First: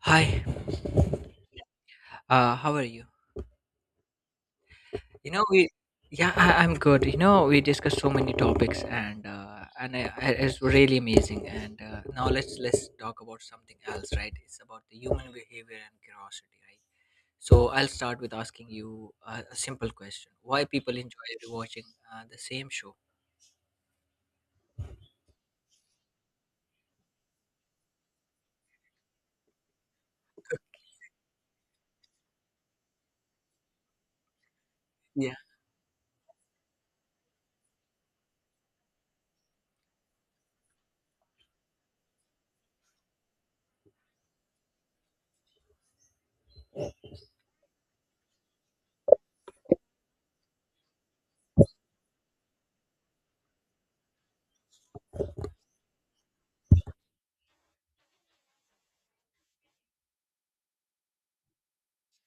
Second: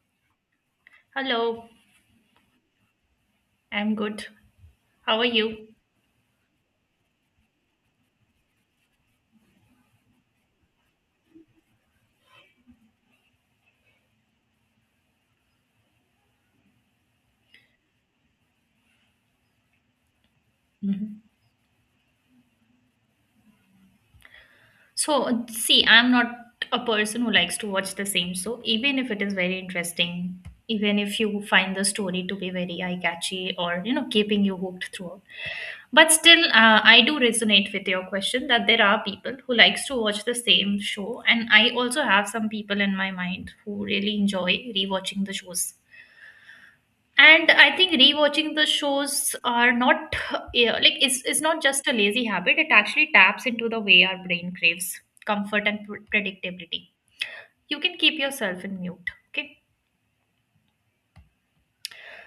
Hi, Hello, how are you? I'm good. How are You know, you? we, yeah, I, I'm good. You know, we discussed so many topics, and it's really amazing. And Now let's talk about something else, right? It's about the human behavior and curiosity, right? So I'll start with asking you a simple question: why people Mhm. enjoy rewatching the same show? So, see, I'm not a person who likes to watch the same show, even if it is very interesting, even if you find the story to be very eye-catchy or, keeping you hooked throughout. Yeah, But still, I do resonate with your question that there are people who likes to watch the same show, and I also have some people in my mind who really enjoy rewatching the shows. And I think rewatching the shows are not yeah, like it's not just a lazy habit. It actually taps into the way our brain craves comfort and predictability. You can keep yourself in mute. Okay.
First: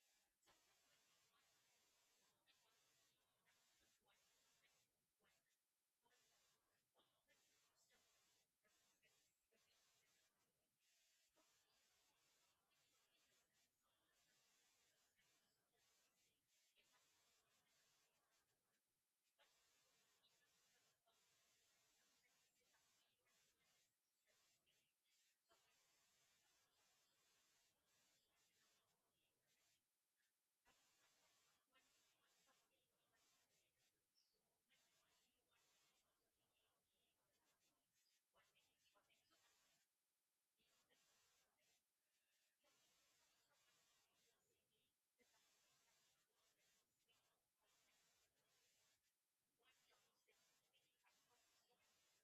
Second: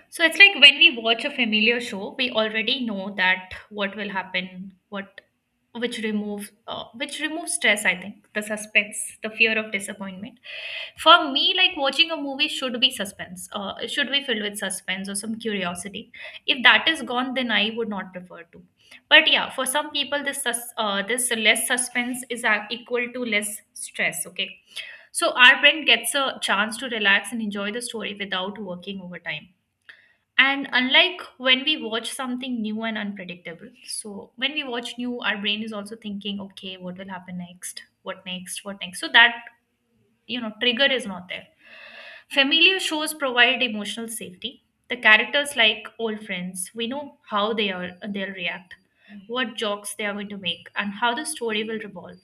So it's like when we watch a familiar show, we already know that what will happen, what which removes stress. I think the suspense, the fear of disappointment, for me, like, watching a movie should be suspense. It should be filled with suspense or some curiosity. If that is gone, then I would not prefer to. But yeah, for some people this this less suspense is equal to less stress. Okay, so our brain gets a chance to relax and enjoy the story without working overtime, and unlike when we watch something new and unpredictable. So when we watch new, our brain is also thinking, okay, what will happen next, what next, what next, so that trigger is not there. Familiar shows provide emotional safety. The characters, like old friends, we know how they are, they'll react, what jokes they are going to make, and how the story will revolve.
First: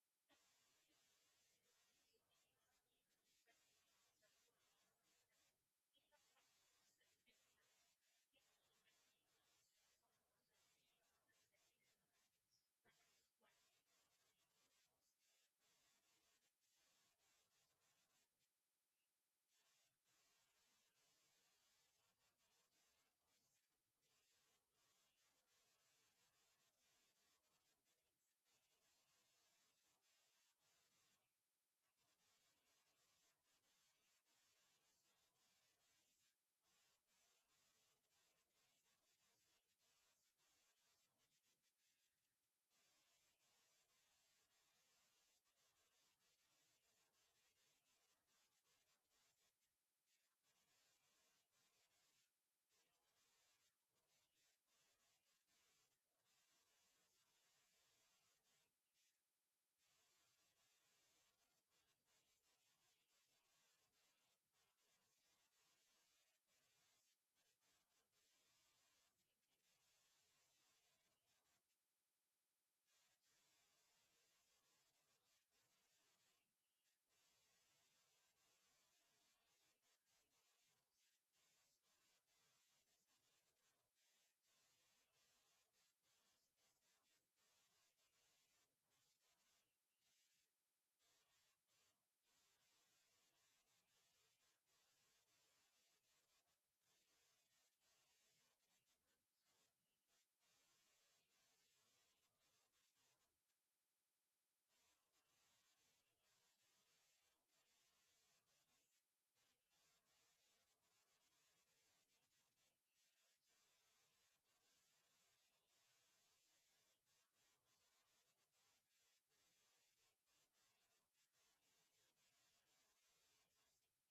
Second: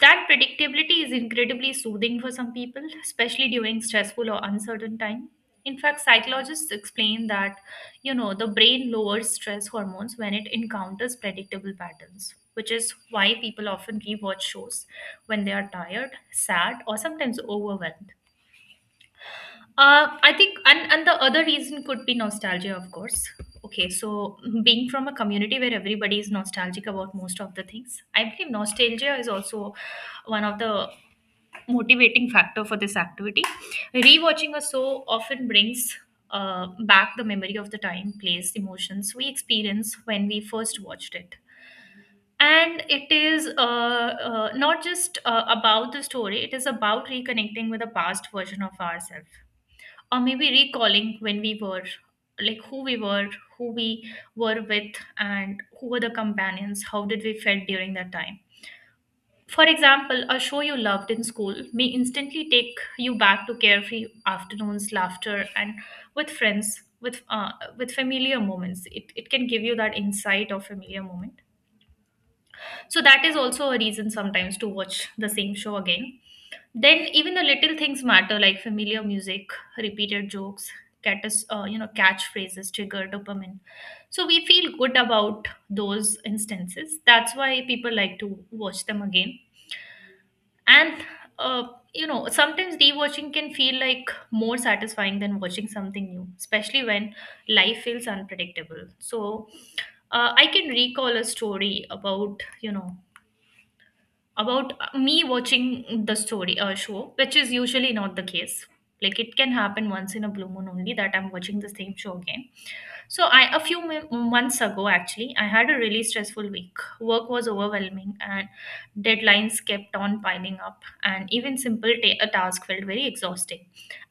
That predictability is incredibly soothing for some people, especially during stressful or uncertain time. In fact, psychologists explain that, the brain lowers stress hormones when it encounters predictable patterns, which is why people often rewatch shows when they are tired, sad, or sometimes overwhelmed. I think and the other reason could be nostalgia, of course. Okay, so being from a community where everybody is nostalgic about most of the things, I believe nostalgia is also one of the motivating factor for this activity. Rewatching a show often brings back the memory of the time, place, emotions we experienced when we first watched it. And it is not just about the story, it is about reconnecting with a past version of ourselves, or maybe recalling when we were, like, who we were, who we were with, and who were the companions, how did we felt during that time. For example, a show you loved in school may instantly take you back to carefree afternoons, laughter, and with friends, with uh, with familiar moments. It can give you that insight of familiar moment. So that is also a reason sometimes to watch the same show again. Then even the little things matter, like familiar music, repeated jokes, catchphrases trigger dopamine. So we feel good about those instances. That's why people like to watch them again. And uh, Sometimes rewatching can feel like more satisfying than watching something new, especially when life feels unpredictable. So I can recall a story about about me watching the story show, which is usually not the case. Like, it can happen once in a blue moon only that I'm watching the same show again. So I, a few months ago, actually, I had a really stressful week. Work was overwhelming and deadlines kept on piling up, and even simple a task felt very exhausting,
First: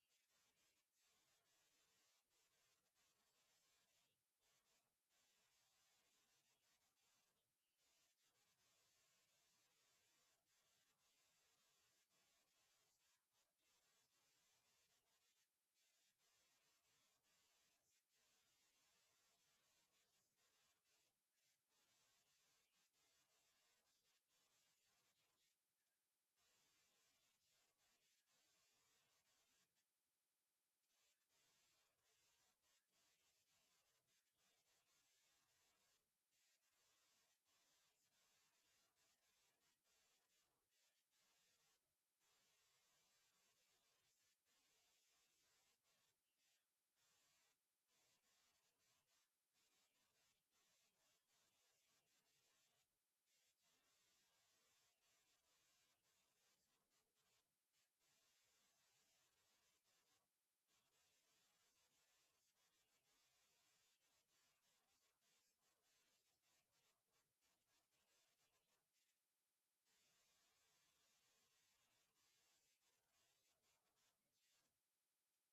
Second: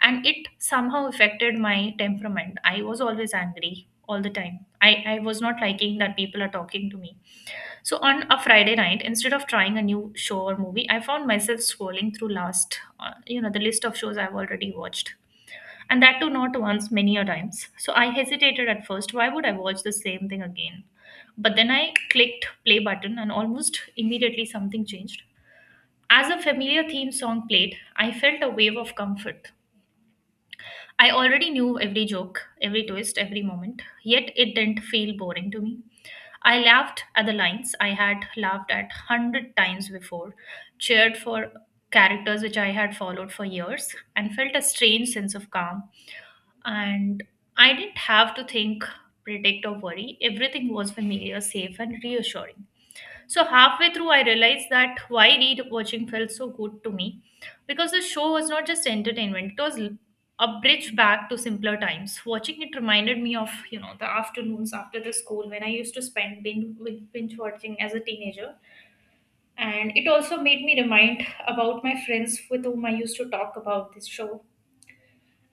and it somehow affected my temperament. I was always angry all the time. I was not liking that people are talking to me. So on a Friday night, instead of trying a new show or movie, I found myself scrolling through last, the list of shows I've already watched. And that too not once, many a times. So I hesitated at first, why would I watch the same thing again? But then I clicked play button, and almost immediately something changed. As a familiar theme song played, I felt a wave of comfort. I already knew every joke, every twist, every moment, yet it didn't feel boring to me. I laughed at the lines I had laughed at hundred times before, cheered for characters which I had followed for years, and felt a strange sense of calm. And I didn't have to think, predict, or worry. Everything was familiar, safe, and reassuring. So halfway through, I realized that why watching felt so good to me, because the show was not just entertainment; it was a bridge back to simpler times. Watching it reminded me of, you know, the afternoons after the school when I used to spend binge watching as a teenager, and it also made me remind about my friends with whom I used to talk about this show,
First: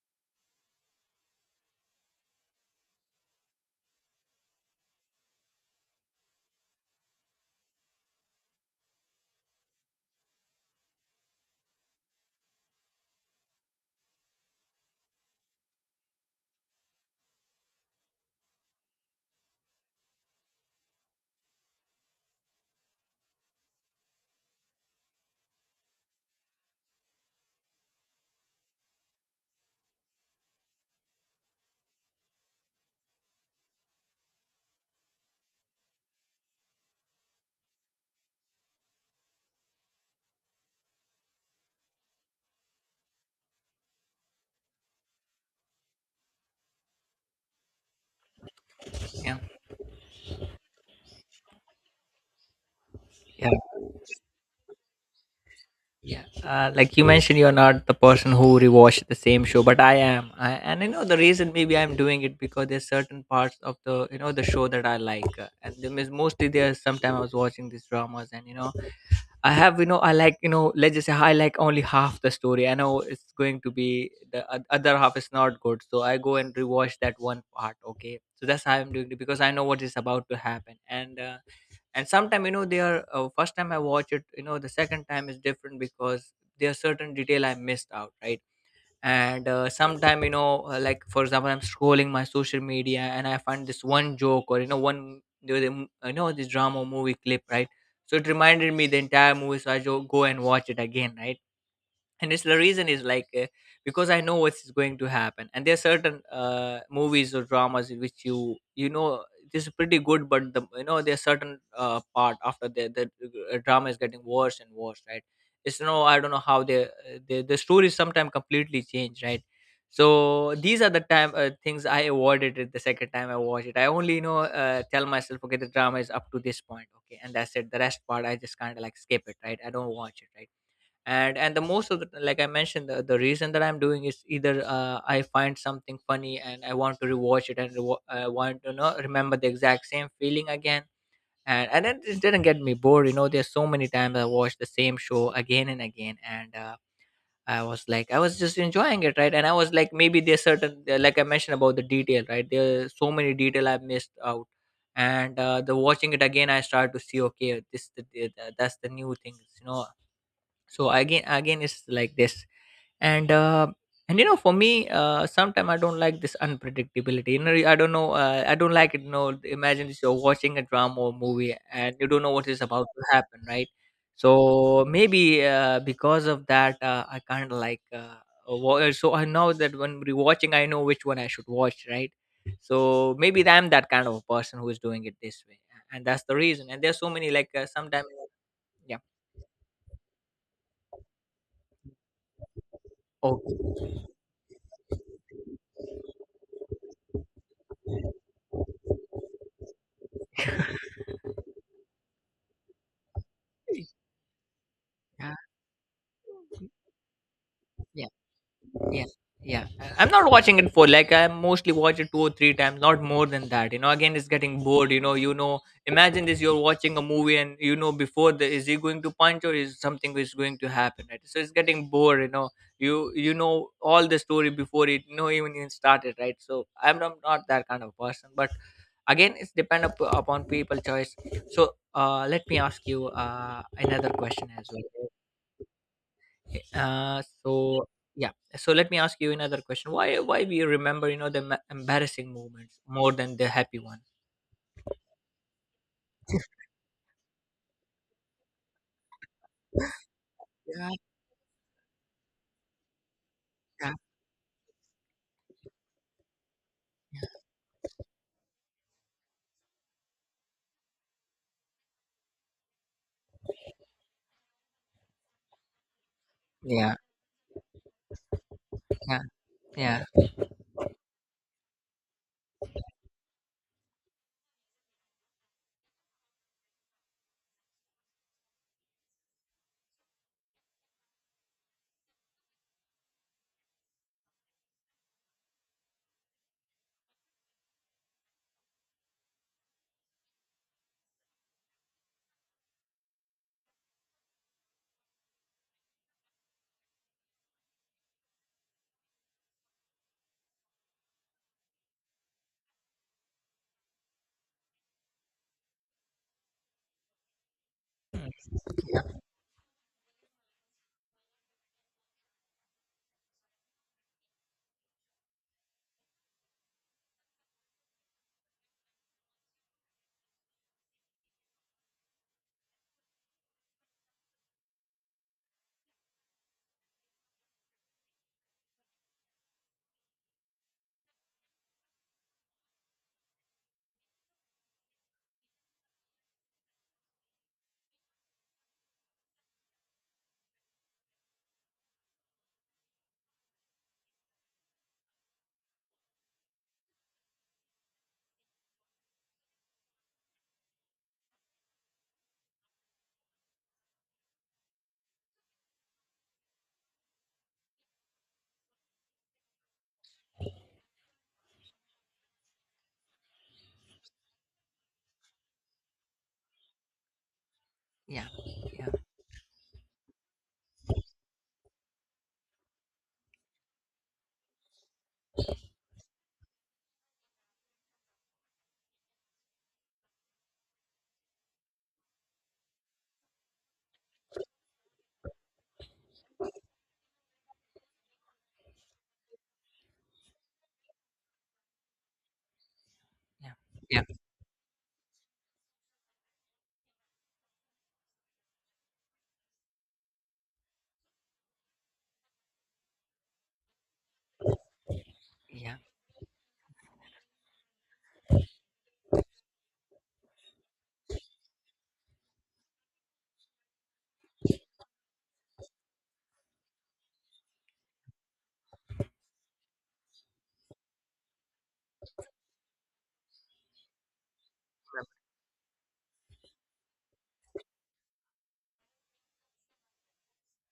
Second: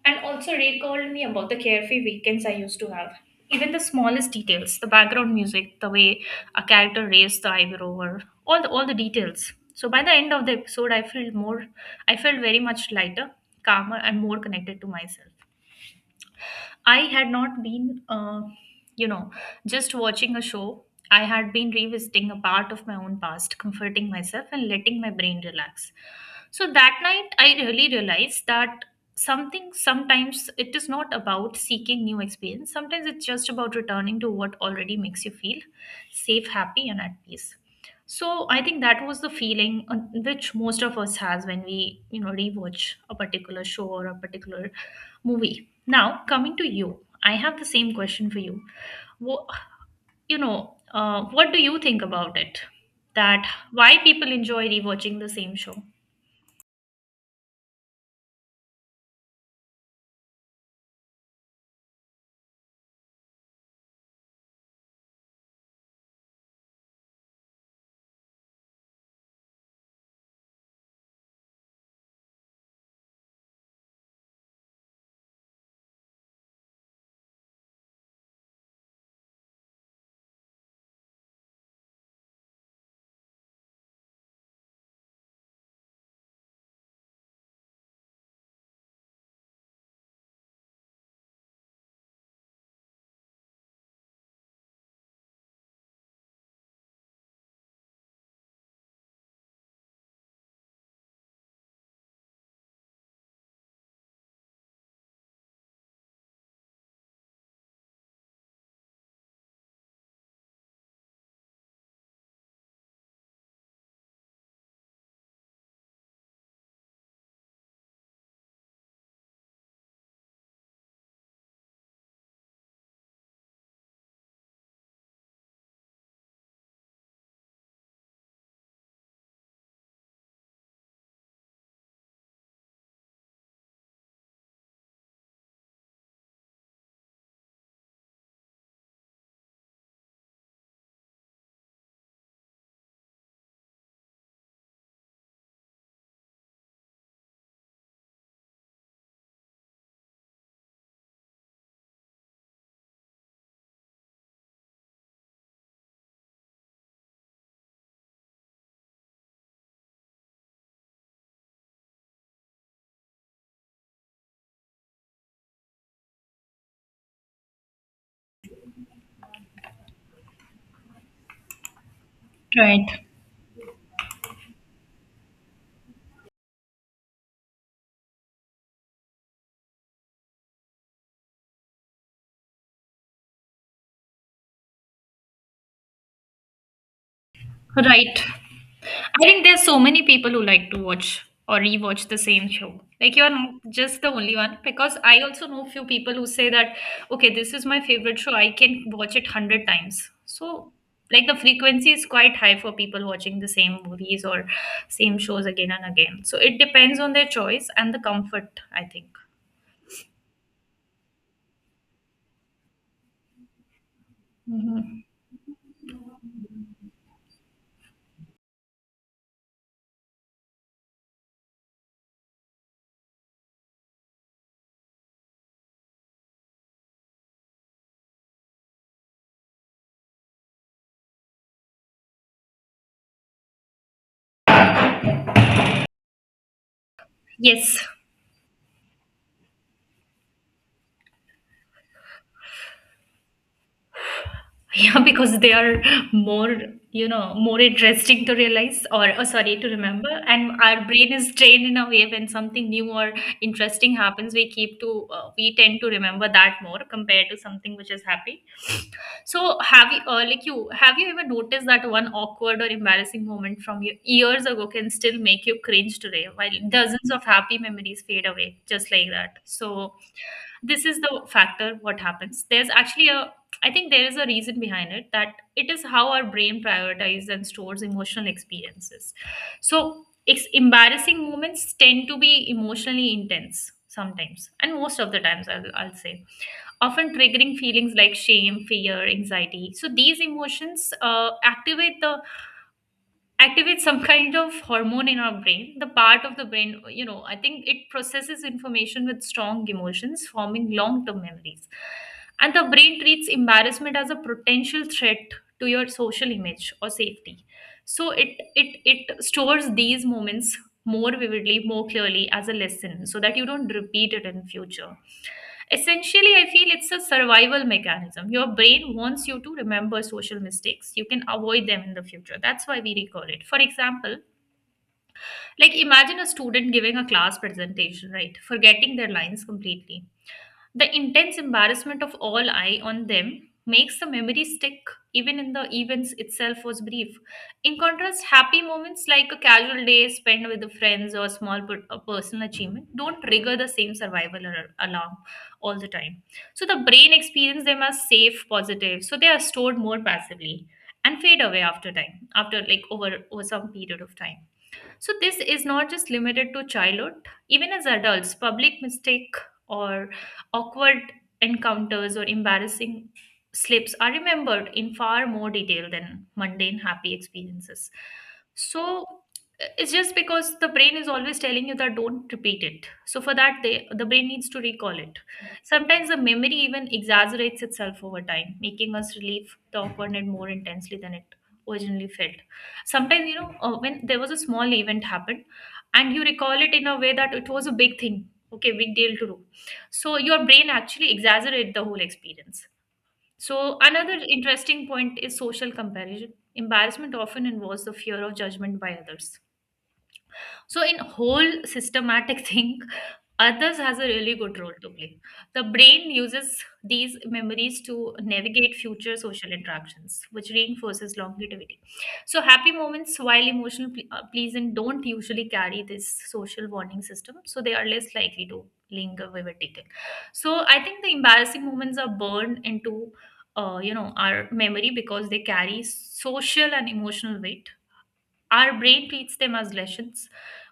and also recalled me about the carefree weekends I used to have. Even the smallest details, the background music, the way a character raised the eyebrow, or all the details. So by the end of the episode, I felt more, I felt very much lighter, calmer, and more connected to myself. I had not been, you know, just watching a show. I had been revisiting a part of my own past, comforting myself and letting my brain relax. So that night, I really realized that something, sometimes it is not about seeking new experience, sometimes it's just about returning to what already makes you feel safe, happy, and at peace. So I think that was the feeling which most of us has when we, rewatch a particular show or a particular movie. Now, coming to you, I have the same question for you. yeah, What, what do you think about it? That yeah. why people enjoy rewatching the same show? Yeah, like you mentioned, you're not the person who rewatch the same show, but I am. And you know the reason maybe I'm doing it because there's certain parts of the the show that I like, and there is mostly there's sometime I was watching these dramas, and you know I have you know I like you know let's just say I like only half the story. I know it's going to be the other half is not good, so I go and rewatch that one part. Okay, so that's how I'm doing it because I know what is about to happen, and. And sometime you know they are first time I watch it, you know the second time is different because there are certain detail I missed out, right? And sometime you know like for example I'm scrolling my social media and I find this one joke or you know one you know this drama movie clip, right? So it reminded me the entire movie, so I go and watch it again, right? And it's the reason is like, because I know what's going to happen, and there are certain movies or dramas in which you know this is pretty good but the you know there's certain part after the drama is getting worse and worse, right? It's no I don't know how they the story sometimes completely change, right? So these are the time things I avoided it. The second time I watched it, I only you know tell myself okay the drama is up to this point, okay, and that's it. The rest part I just kind of like skip it, right? I don't watch it, right? And the most of the, like I mentioned, the reason that I'm doing is either I find something funny and I want to rewatch it, and I want to know, remember the exact same feeling again. And it just didn't get me bored. You know there's so many times I watched the same show again and again, and I was like I was just enjoying it, right? And I was like maybe there's certain like I mentioned about the detail, right? There's so many detail I've missed out. And the watching it again I start to see, okay this that's the new things, you know. So again again it's like this. And uh, and you know for me sometimes I don't like this unpredictability, you know. I don't know, I don't like it, you know. Imagine this, you're watching a drama or movie and you don't know what is about Right, to happen, right? So maybe because of that I kind of like, so I know that when we're watching, I know which one I should watch, right? So maybe I'm that kind of a person who is doing it this way, and that's the reason. And there's so many like sometimes right. yeah. I think there's so many people who like to watch or rewatch the same show. Like, you're Oh, not just the only one, because I also know few people who say that, okay, this is my favorite show, I can watch it hundred times. So like the frequency is quite high for people watching the same movies or same yeah, shows again and again. So it depends on their choice and the yeah. comfort, I Yeah, think. yeah, I'm not watching it for like I mostly watch it two or three times, not more than that, you know. Again it's getting bored, you Mhm. know, you know imagine this, you're watching a movie and you know before the is he going to punch or is something is going to happen, right? So it's getting bored, you know. You know all the story before it, you know, even started, right? So I'm not that kind of person. But again it's depend upon people choice. So uh, let me ask you another question as well. Yes. So yeah. So let me ask you another question. Why we remember you know the embarrassing moments more than the happy one? Yeah, because they are more, you know, more interesting to realize, or, oh, sorry, to remember. And our Yeah, brain is trained in a way, when something new or yeah, interesting happens, we keep to, we tend to remember that more compared to something which is happy. So, have you, have you ever noticed that one awkward or embarrassing moment from your years ago can still make you cringe today, while yeah. dozens of happy memories fade away just like Yeah. that? So, Yeah. this is the factor, what happens. There's actually a, I think there is a reason behind it, that it is how our brain prioritizes and stores emotional experiences. So embarrassing moments tend to be emotionally intense sometimes, and most of the times, I'll say, often triggering feelings like shame, fear, anxiety. So these emotions activates some kind of hormone in our brain, the part of the brain, you know, I think it processes information with strong emotions, forming long term memories. And the brain treats embarrassment as a potential threat to your social image or safety, so it Mm. it it stores these moments more vividly, more clearly, as a lesson, so that you don't repeat it in future. Essentially, I feel it's a survival mechanism. Your brain wants you to remember social mistakes. You can avoid them in the future. That's why we recall it. For example, like, imagine a student giving a class presentation, right, forgetting their lines completely. The intense embarrassment of all eye on them makes the memory stick, even in the events itself was brief. In contrast, happy moments like a casual day spent with the friends, or small a personal achievement, don't trigger the same survival alarm all the time. So the brain experience them as safe, positive, so they are stored more passively and fade away after time, after, like, over some period of time. So this is not just limited to childhood. Even as adults, public mistake, or awkward encounters, or embarrassing slips are remembered in far more detail than mundane happy experiences. Yeah. Yeah. So it's just because the brain is always telling you that don't repeat it. So for that, the brain needs to recall it. Sometimes the memory even exaggerates itself over time, making us relive the awkwardness more intensely than it originally felt. Sometimes when there was a small event happened and you recall it in a way that it was a big thing, okay, big deal to do. So your brain actually exaggerate the whole experience. Yeah. So Yeah. another interesting point is social comparison. Embarrassment often involves the fear of judgment by others. So in whole systematic thing, others has a really good role to play. The Yeah. brain uses these memories to navigate future social interactions, which reinforces longevity. So happy moments, while pleasant, don't usually carry this social warning system, so they are less likely to linger vivid detail. So I think the embarrassing moments are burned into our memory because they carry social and emotional weight. Our brain treats them as lessons,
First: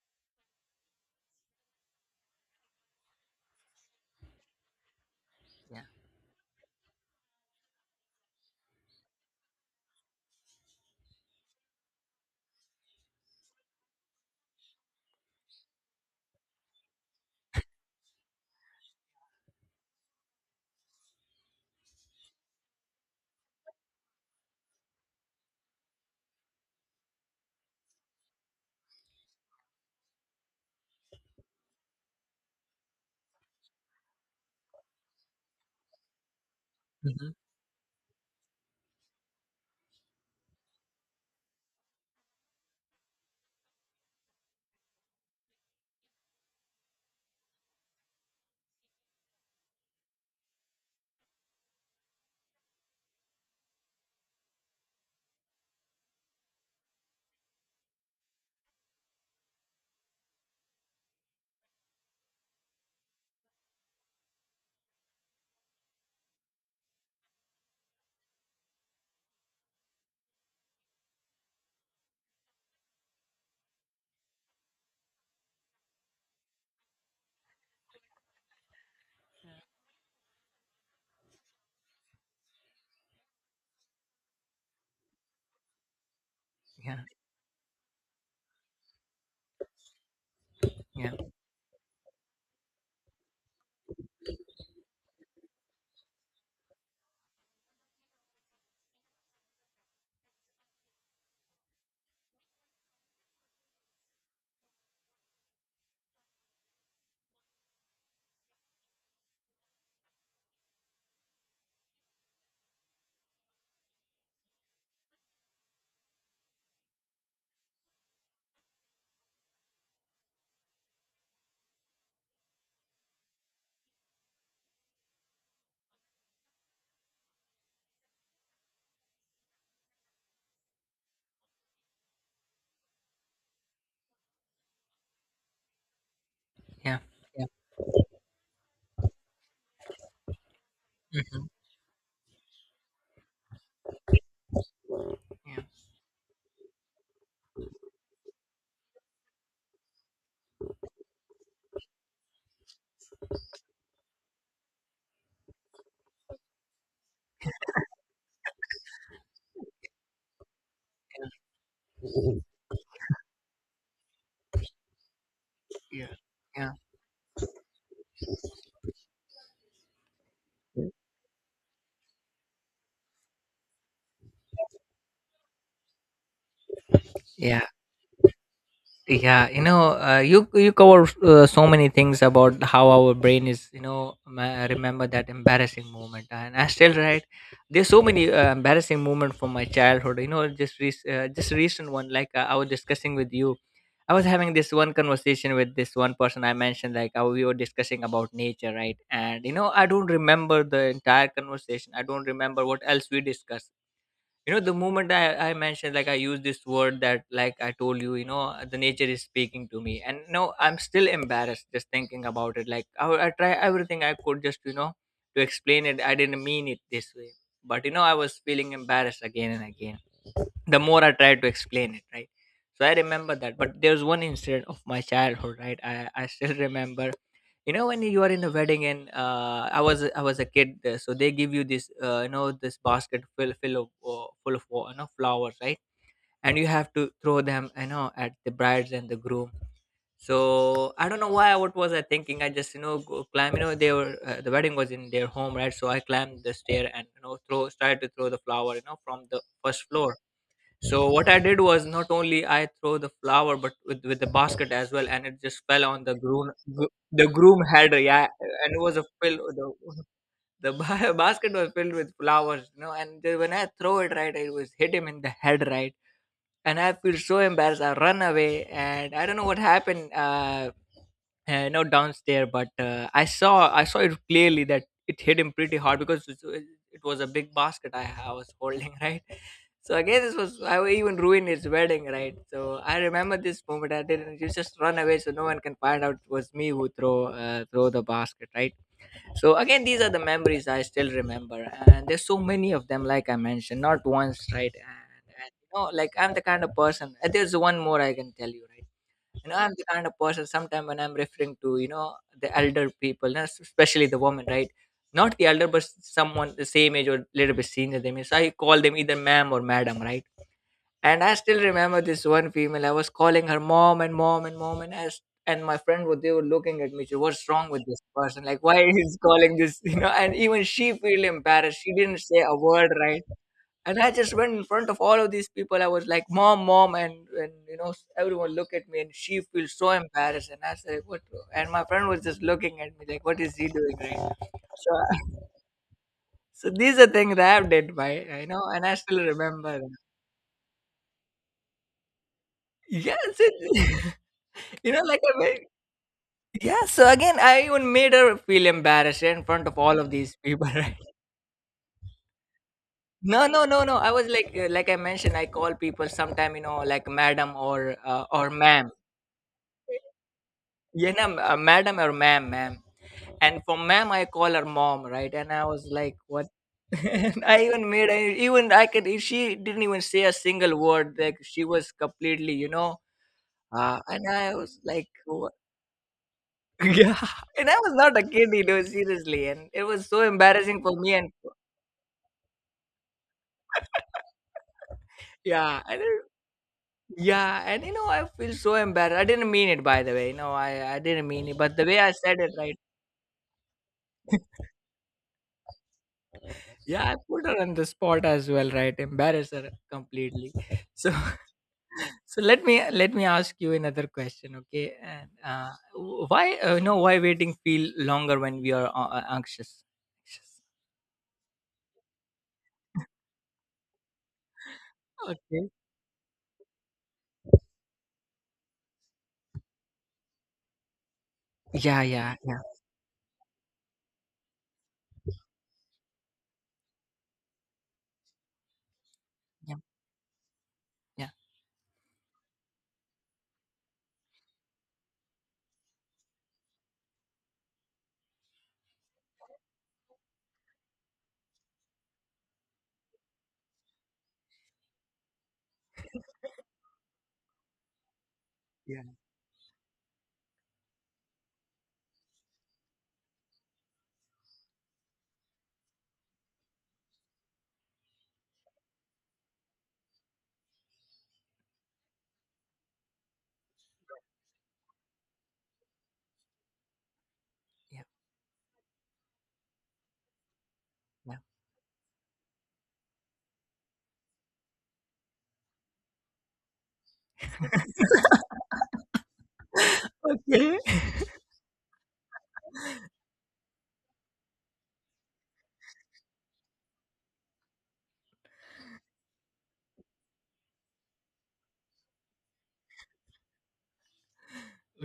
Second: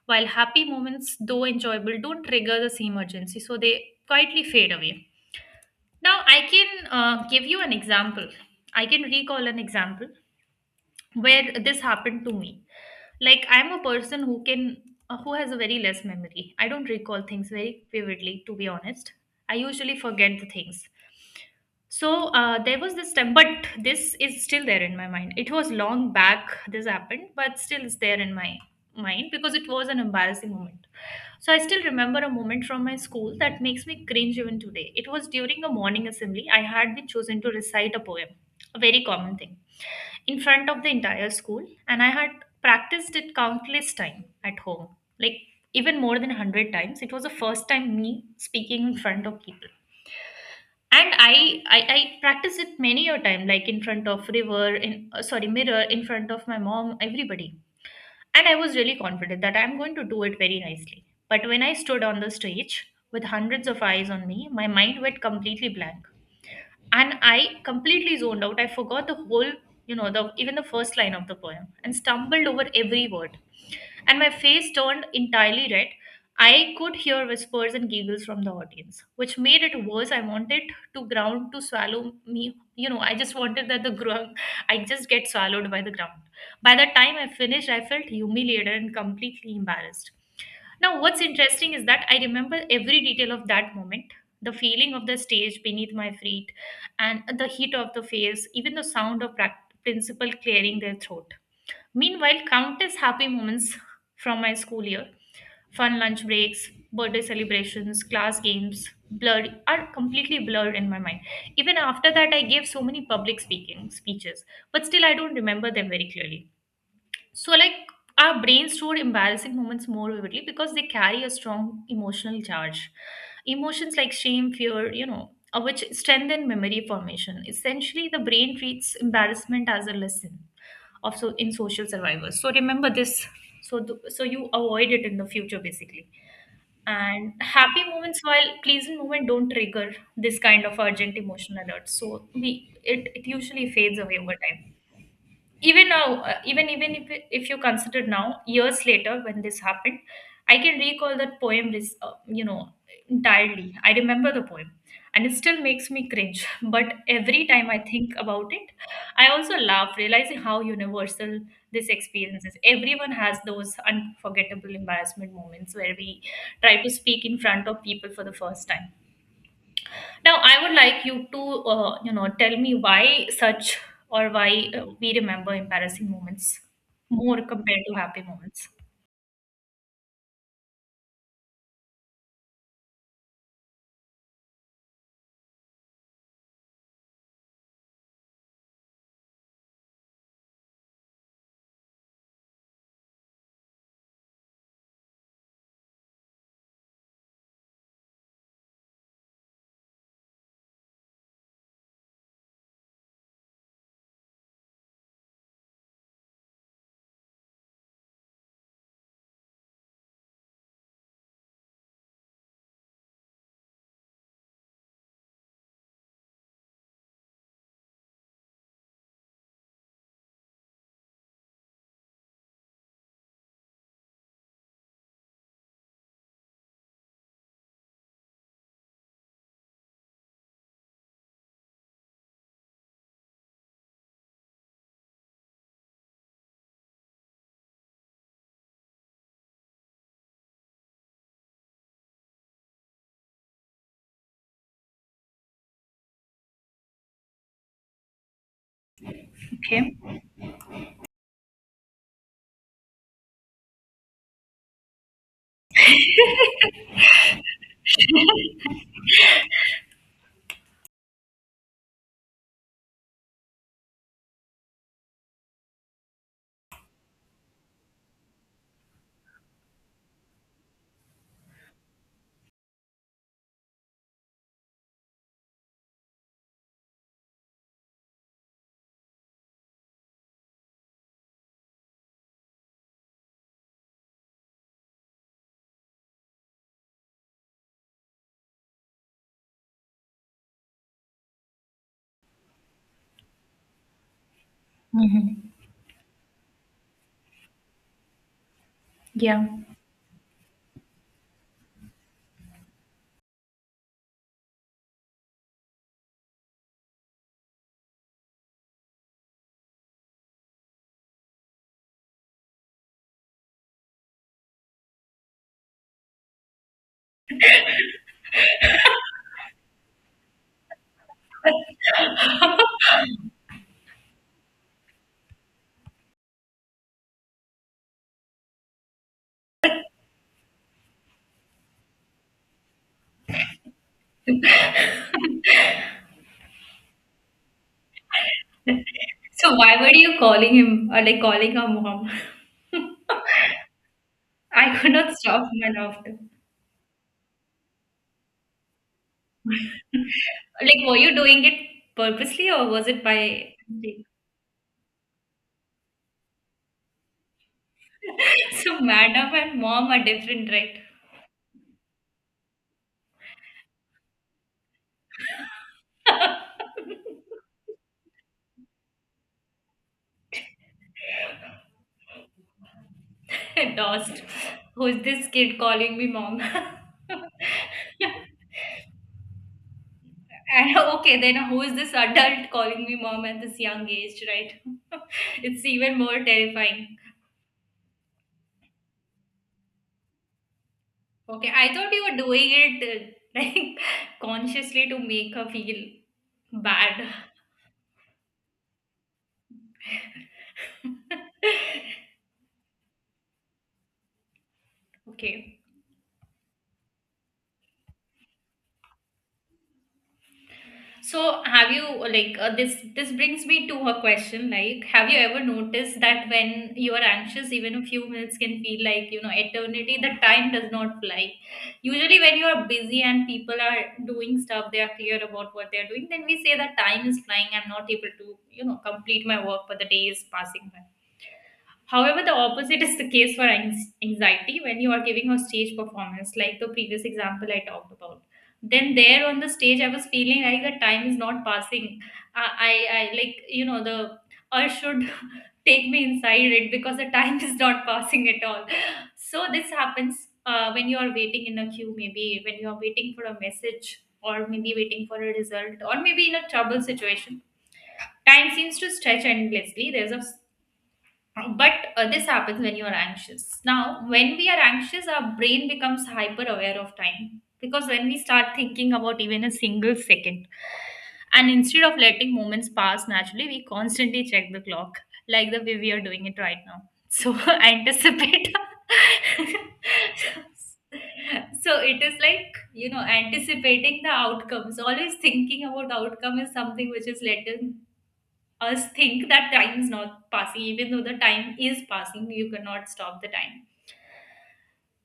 while happy moments, though enjoyable, don't trigger the same urgency, so they quietly fade away. Yeah. Now, I can give you an example. I can recall an example where this happened to me. Like, I'm a person who can who has a very less memory. I don't recall things very vividly, to be honest. I usually forget the things. So there was this time, but this is still there in my mind. It was long back this happened, but still is there in my mind because it was an embarrassing moment. So I still remember a moment from my school that makes me cringe even today. It was during a morning assembly, I had been Hmm. chosen to recite a poem, a very common thing, in front of the entire school, and I had practiced it countless time at home, like even more than 100 times. It was the first time me speaking in front of people, and I practiced it many a time, like in front of river in sorry mirror, in front of my mom, everybody. And I was really confident that I'm going to do it very nicely, but when I stood on the stage with hundreds of eyes on me, my mind went completely blank and I completely zoned out. I forgot the whole, you know, the even the first line of the poem and stumbled over every word. And my face turned entirely red. I could hear whispers and giggles from the audience, which made it worse. I wanted to ground to swallow me. You know, I just wanted that the ground, I just get swallowed by the ground. By the Yeah. time I finished, I felt humiliated and completely embarrassed. Now, Yeah. what's interesting is that I remember every detail of that moment: the feeling of the stage beneath my feet, and the heat of the face, even the sound of principal clearing their throat. Meanwhile, countless happy moments from my school year, fun lunch breaks, birthday celebrations, class games, blurred are completely blurred in my mind. Even after that, I gave so many public speaking speeches, but still, I don't remember them very clearly. So, like, our brains store embarrassing moments more vividly because they carry a strong emotional charge. Emotions like shame, fear, you know, which strengthen memory formation. Essentially, the brain treats embarrassment as a lesson of, so, in social survival. So remember this. So so you avoid it in the future, basically. Yeah. And Yeah. happy moments, while pleasant moment, don't trigger this kind of urgent Hmm. emotional alert. So it usually fades away over time. Yeah. Even now, even if you consider now years later when this happened, I can recall that poem is you know entirely. I remember the poem, and it still makes me cringe. But every time I think about it, I also laugh, realizing how universal this experience is. Everyone has those unforgettable embarrassment moments where Yeah. we Yeah. try to speak in front of people for the first time. Now, I would like you to, tell me why such, or why we remember embarrassing moments more Yeah. compared to happy moments. Yeah, you know, you you cover so many things about how our brain is you know remember that embarrassing moment. And I still, right? There's so many embarrassing moment from my childhood, you know. Just just recent one, like I was discussing with you, I was having this one conversation with this one person. I mentioned like how we were discussing about nature, right? And you know I don't remember the entire conversation, I don't remember what else we discussed. You know, the moment I mentioned like I use this word that like I told you, you know, the nature is speaking to me, and no I'm still embarrassed just thinking about it. Like I try everything I could just you know to explain it, I didn't mean it this way. But you know I was feeling embarrassed again and again the more I tried to explain it, right? So I remember that. But there's one incident of my childhood, right? I still remember. You know when you are in a wedding, and I was a kid, so they give you this you know this basket full of you know flowers, right? And you have to throw them you know at the brides and the groom. So I don't know why, what was I thinking. I just you know go climb, you know they were the wedding was in their home, right? So I climbed the stair and you know throw started to throw the flower you know from the first Okay. floor. So what I did was not only I throw the flower, but with the basket as well, and it just fell on the groom. The groom had, yeah, and it was a fill. The basket was filled with flowers, you know. And then when I throw it, right, it was hit him in the head, right, and I feel so embarrassed. I run away, and I don't know what happened. No downs there, but I saw it clearly that it hit him pretty hard, because it was a big basket. I was holding right? So again, this was I even ruined his wedding, right? So I remember this moment. I didn't, you just run away so no one can find out it was me who throw, throw the basket, right? So again, these are the memories I still remember. And there's so many of them, like I mentioned, not once, right? and, Hmm. and you know like I'm the kind of person, and there's one more I can tell you, right? Yeah. You know, I'm the kind of person sometimes when I'm referring to, you know, the elder people, and especially the woman, right? Not the elder, but someone the same age or little bit senior than me. So I call them either ma'am or madam, right? And I still remember this one female. I was calling her mom and mom and mom, and as and my friend would, they were looking at me. What's wrong with this person? Like why he's calling this? You know, and even she feel embarrassed. She didn't say a word, right? And I just went in front of all of these people. I was like, "Mom, mom," and you know, everyone look at me, and she feels so embarrassed. And I said, "What?" And my friend was just looking at me like, "What is he doing?" Right? So, so these are things that I've did, by you know, and I still So why remember. were you calling him, or like, calling our mom? Yes, it, I could you know, not like a stop very, my laughter. yeah. So again, I even made her feel embarrassed in front of all of these people. Like, were Right? you doing it purposely, or was it No, by no, no, no. mistake? I was like I mentioned, I call people sometime, you know, like madam or So ma'am. madam and mom are different, You know, madam or ma'am. And for ma'am, I call her mom, right? And I was like, right? what? And I even made, I could. She didn't even say a single word. Like she was completely, you know. Lost. And I was Who's like, this kid calling me mom? And Yeah. And I was not a kid, you know, seriously. And it was so embarrassing for me. okay, And then who is this adult calling me mom at this young age, right? It's yeah, even more terrifying. yeah, and you know, I feel so embarrassed. I didn't mean it, by the way. No, I didn't mean Okay, it. I But the thought way you I were said doing it, right? it like consciously to make her feel Yeah, bad. I put her on the spot as well, right? Embarrass her completely. So, so let me ask you another question, okay? And Okay. W- why, no, why waiting feel longer when we are anxious? So have you like this brings me to a question, like, have you Anxious. ever Okay. noticed that when you are anxious, even a few minutes can feel like, you know, eternity? The time does not fly Yeah, usually when yeah, you yeah, are busy and people are doing stuff, they are clear about what they are doing. Then we say that time is flying, I'm not able to, you know, complete my work, yeah, but the day is passing by. yeah. However, the opposite is the case for anxiety. When you are giving a stage performance, like the previous example I talked about, then there on the stage, I was feeling like the time is not passing. I like, you know, the urge should take me inside it because the time is not passing at all. Yeah. So this happens when you are waiting in a queue, maybe when you are waiting for a message, or maybe waiting for a result, or maybe in a trouble situation. Time seems to stretch endlessly. There's a, but this happens when you are anxious. Now when we are anxious, our brain becomes hyper aware of time, because Yeah. when we start thinking about even a single second, Yeah. and instead of letting moments pass naturally, we constantly check the clock, like the way we are doing it right now. So anticipate, Okay. so it is like, you know, anticipating the outcomes, always thinking about outcome is something which is later, us think that time is not passing, even though the time is passing, you cannot stop the time.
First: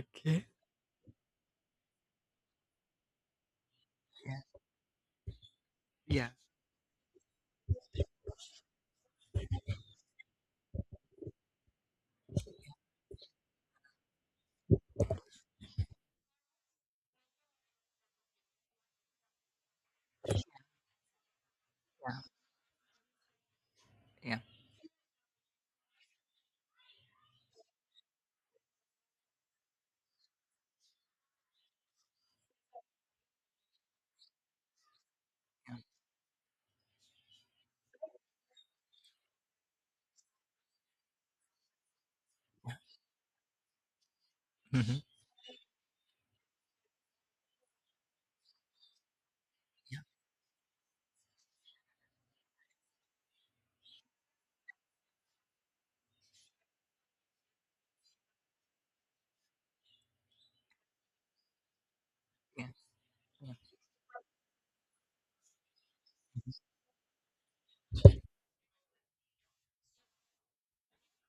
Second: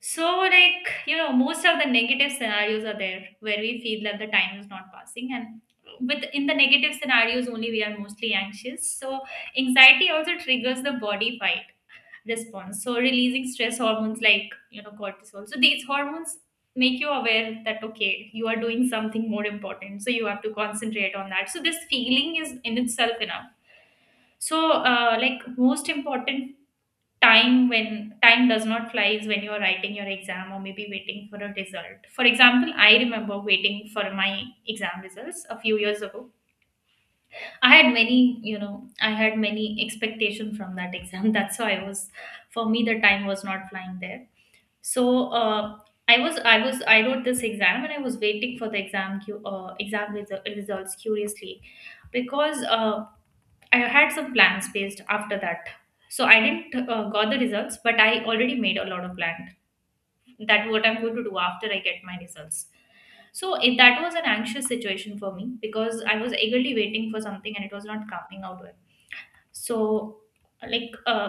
So, like, you know, most of the negative scenarios are there where we feel that the Yeah. time is not passing, and with Yeah. in the negative scenarios only, we are mostly anxious. So anxiety also triggers the body fight response, so releasing stress hormones like, you know, cortisol. So these hormones make you aware that, okay, you are doing something more important, so you have to concentrate on that. So this feeling is in itself enough. Yeah. Yeah. So like, most important time when time does not fly is when you're writing your exam, or maybe waiting for a result. For example, I remember waiting for my exam results a Yeah. few years ago. I had many, you know, I had many expectation from that exam, that's why I was, for me the time was not flying there. Mhm. So I was I wrote this exam, and I was waiting for the exam Yeah. Results curiously, because I had some plans based after that. So I didn't got the results, but I already made a lot of plan that what I'm going to do after I get my results. Yeah. So it, that was an anxious situation for me, because I was eagerly waiting for something and it was not coming out well. So, like uh,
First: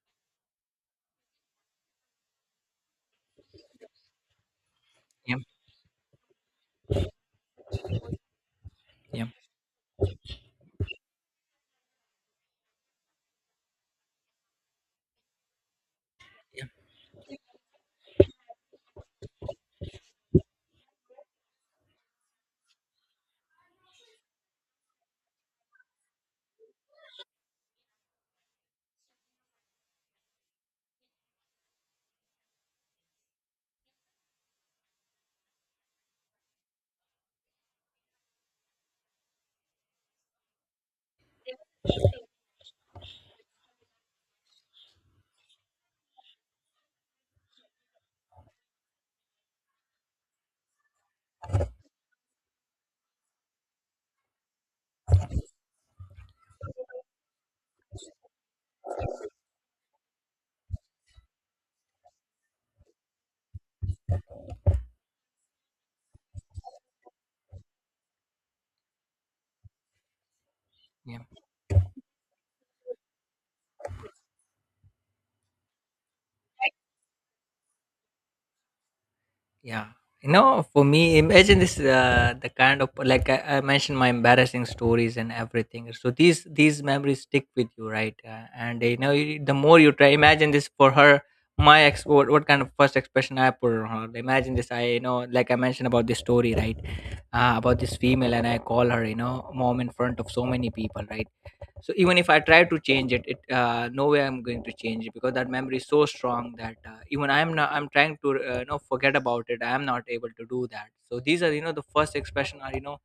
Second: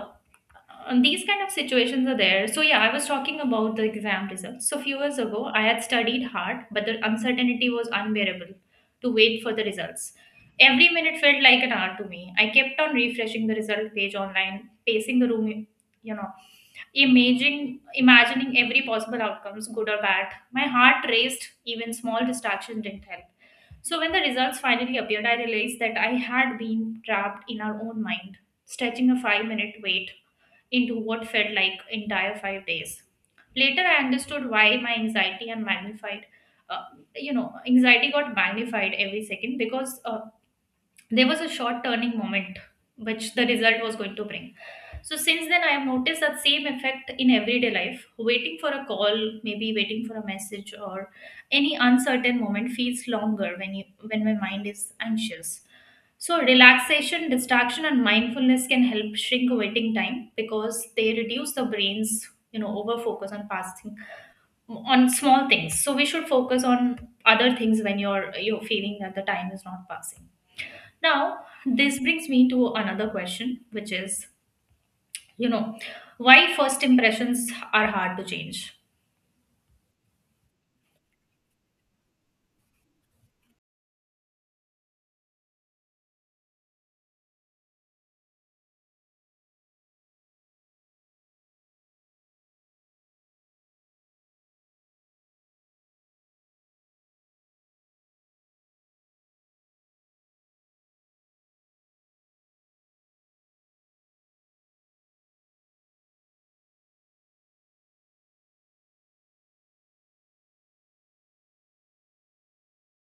uh, these kind of situations are there. So yeah, I was talking about the exam results. So few years Yeah. ago, I had studied hard, but the uncertainty was unbearable to Yeah. wait for the results. Every minute felt like an hour to me. I kept on refreshing the result page online, pacing the room, you know, Yeah. Imagining every possible outcomes, good or bad. My heart raced, even small distractions didn't help. So when the results finally appeared, I realized that I had been trapped in our own mind, stretching a 5 minute wait into what felt like entire five days. Later, I understood why my anxiety and magnified, uh, anxiety got magnified every second, because there was a short turning moment which the result was going to bring. So since then, I have noticed that same effect in everyday life. Waiting for a call, maybe waiting for a message, or any uncertain moment feels longer when you when my mind is anxious. So relaxation, distraction, and mindfulness can help shrink waiting time because they reduce the brain's, you know, over focus on past thing, on small things. So we should focus on other things when you're feeling that the time is not passing. Yeah. Now, this brings me to another question, which is, you know, why first impressions are hard to change? Yeah. For me, imagine this the kind of like I mentioned my embarrassing stories and everything. So these memories stick with you, right? And you know, you, The more you try, imagine this for her. My ex, what kind of first expression I put on her? Imagine this. Like I mentioned about this story, right? About this female, and I call her, mom in front of so many people, right? So even if I try to change it, no way I'm going to change it, because that memory is so strong that even I'm not I'm trying to forget about it. I'm not able to do that. So these are, the first expression are,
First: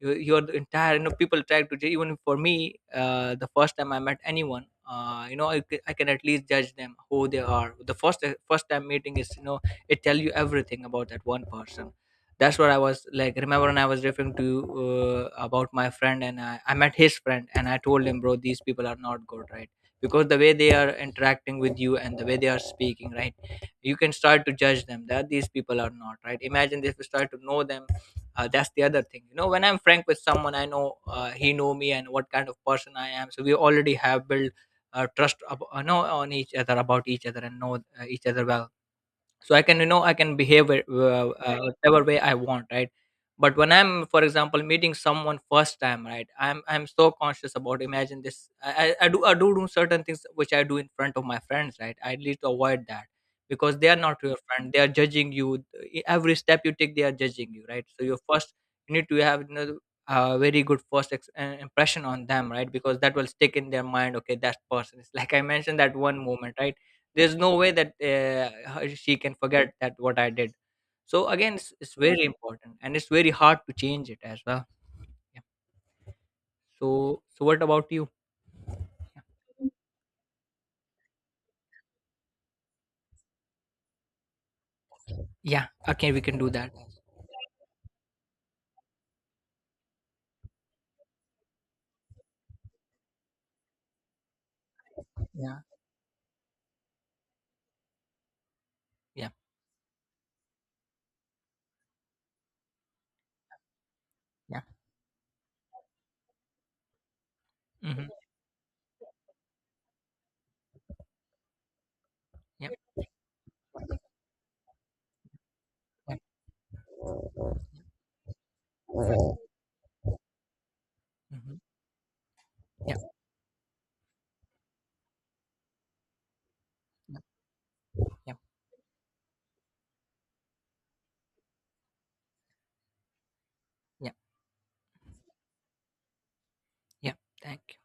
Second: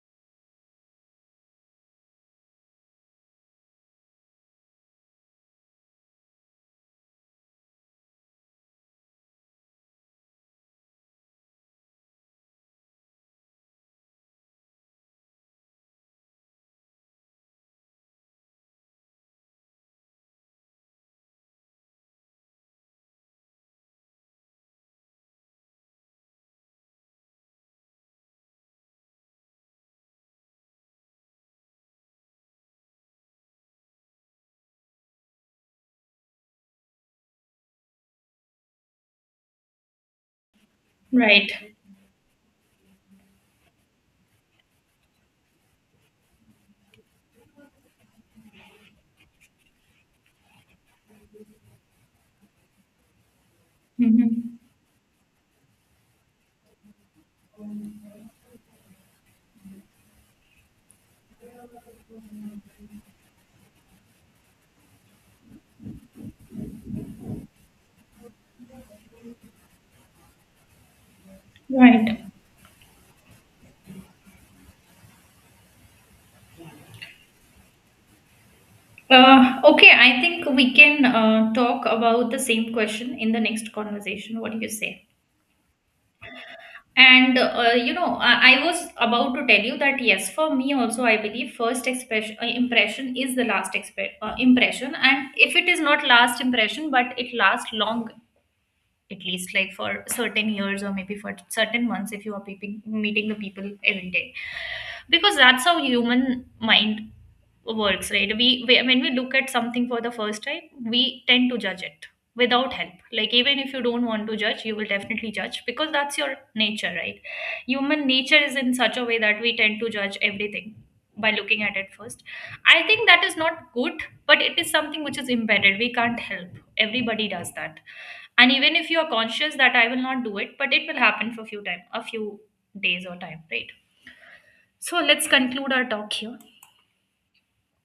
your entire, people try to even for me, the first time I met anyone, I can at least judge them who they are. The first first time meeting is, it tell you everything about that one person. That's what I was like, remember when I was referring to you, about my friend, and I met his friend, and I told him, bro, these people are not good, right? Because the way they are interacting with you, and the way they are speaking, right? You can start to judge them that these people are not right. Imagine if you start to know them. That's the other thing, when I'm frank with someone I know, he know me and what kind of person I am, so we already have built trust know on each other, about each other, and know each other well. So I can, I can behave Right. whatever way I want, right? But when I'm, for example, meeting someone first time, right, I'm so conscious about, imagine this, I do do certain things which I do in front of my friends, right? I need to avoid that, because they are not your Mhm. friend, they are judging you. Every step you take, they are judging you, right? So your first, you need to have, a very good first impression on them, right? Because that will stick in their mind, okay, that person is like, I mentioned that one moment, right? There's no way that she can forget that, what I did. So again, it's very Right. important, and it's very hard to change it as well. Yeah. So, so what about you? Okay, I think we can talk about the same question in the next conversation. What do you say? Yeah, okay, we can do that. And you know, I was about to tell you that yes, for me also, I believe first expression, impression is the last impression, and if Yeah. it is not last impression, but it lasts long. At Yeah. least like for certain years, or maybe for certain months, if you are peeping, meeting the people every day. Yeah. Because that's how human mind Mm-hmm. works, right? We when we look at something for the first time, we tend to judge it Yeah. without help. Like, even if you don't want to judge, you will definitely judge, because Yeah. that's your nature, right? Human nature is in such a way Hmm. that we tend to judge everything by looking at it first. I Yeah. think that is not good, but it is something which is embedded, we can't help. Everybody does that. Yeah. And even if you are conscious that I will not do it, but it will happen for few time, a few days or time, right? Yeah. So let's conclude our talk here. Yeah. Thank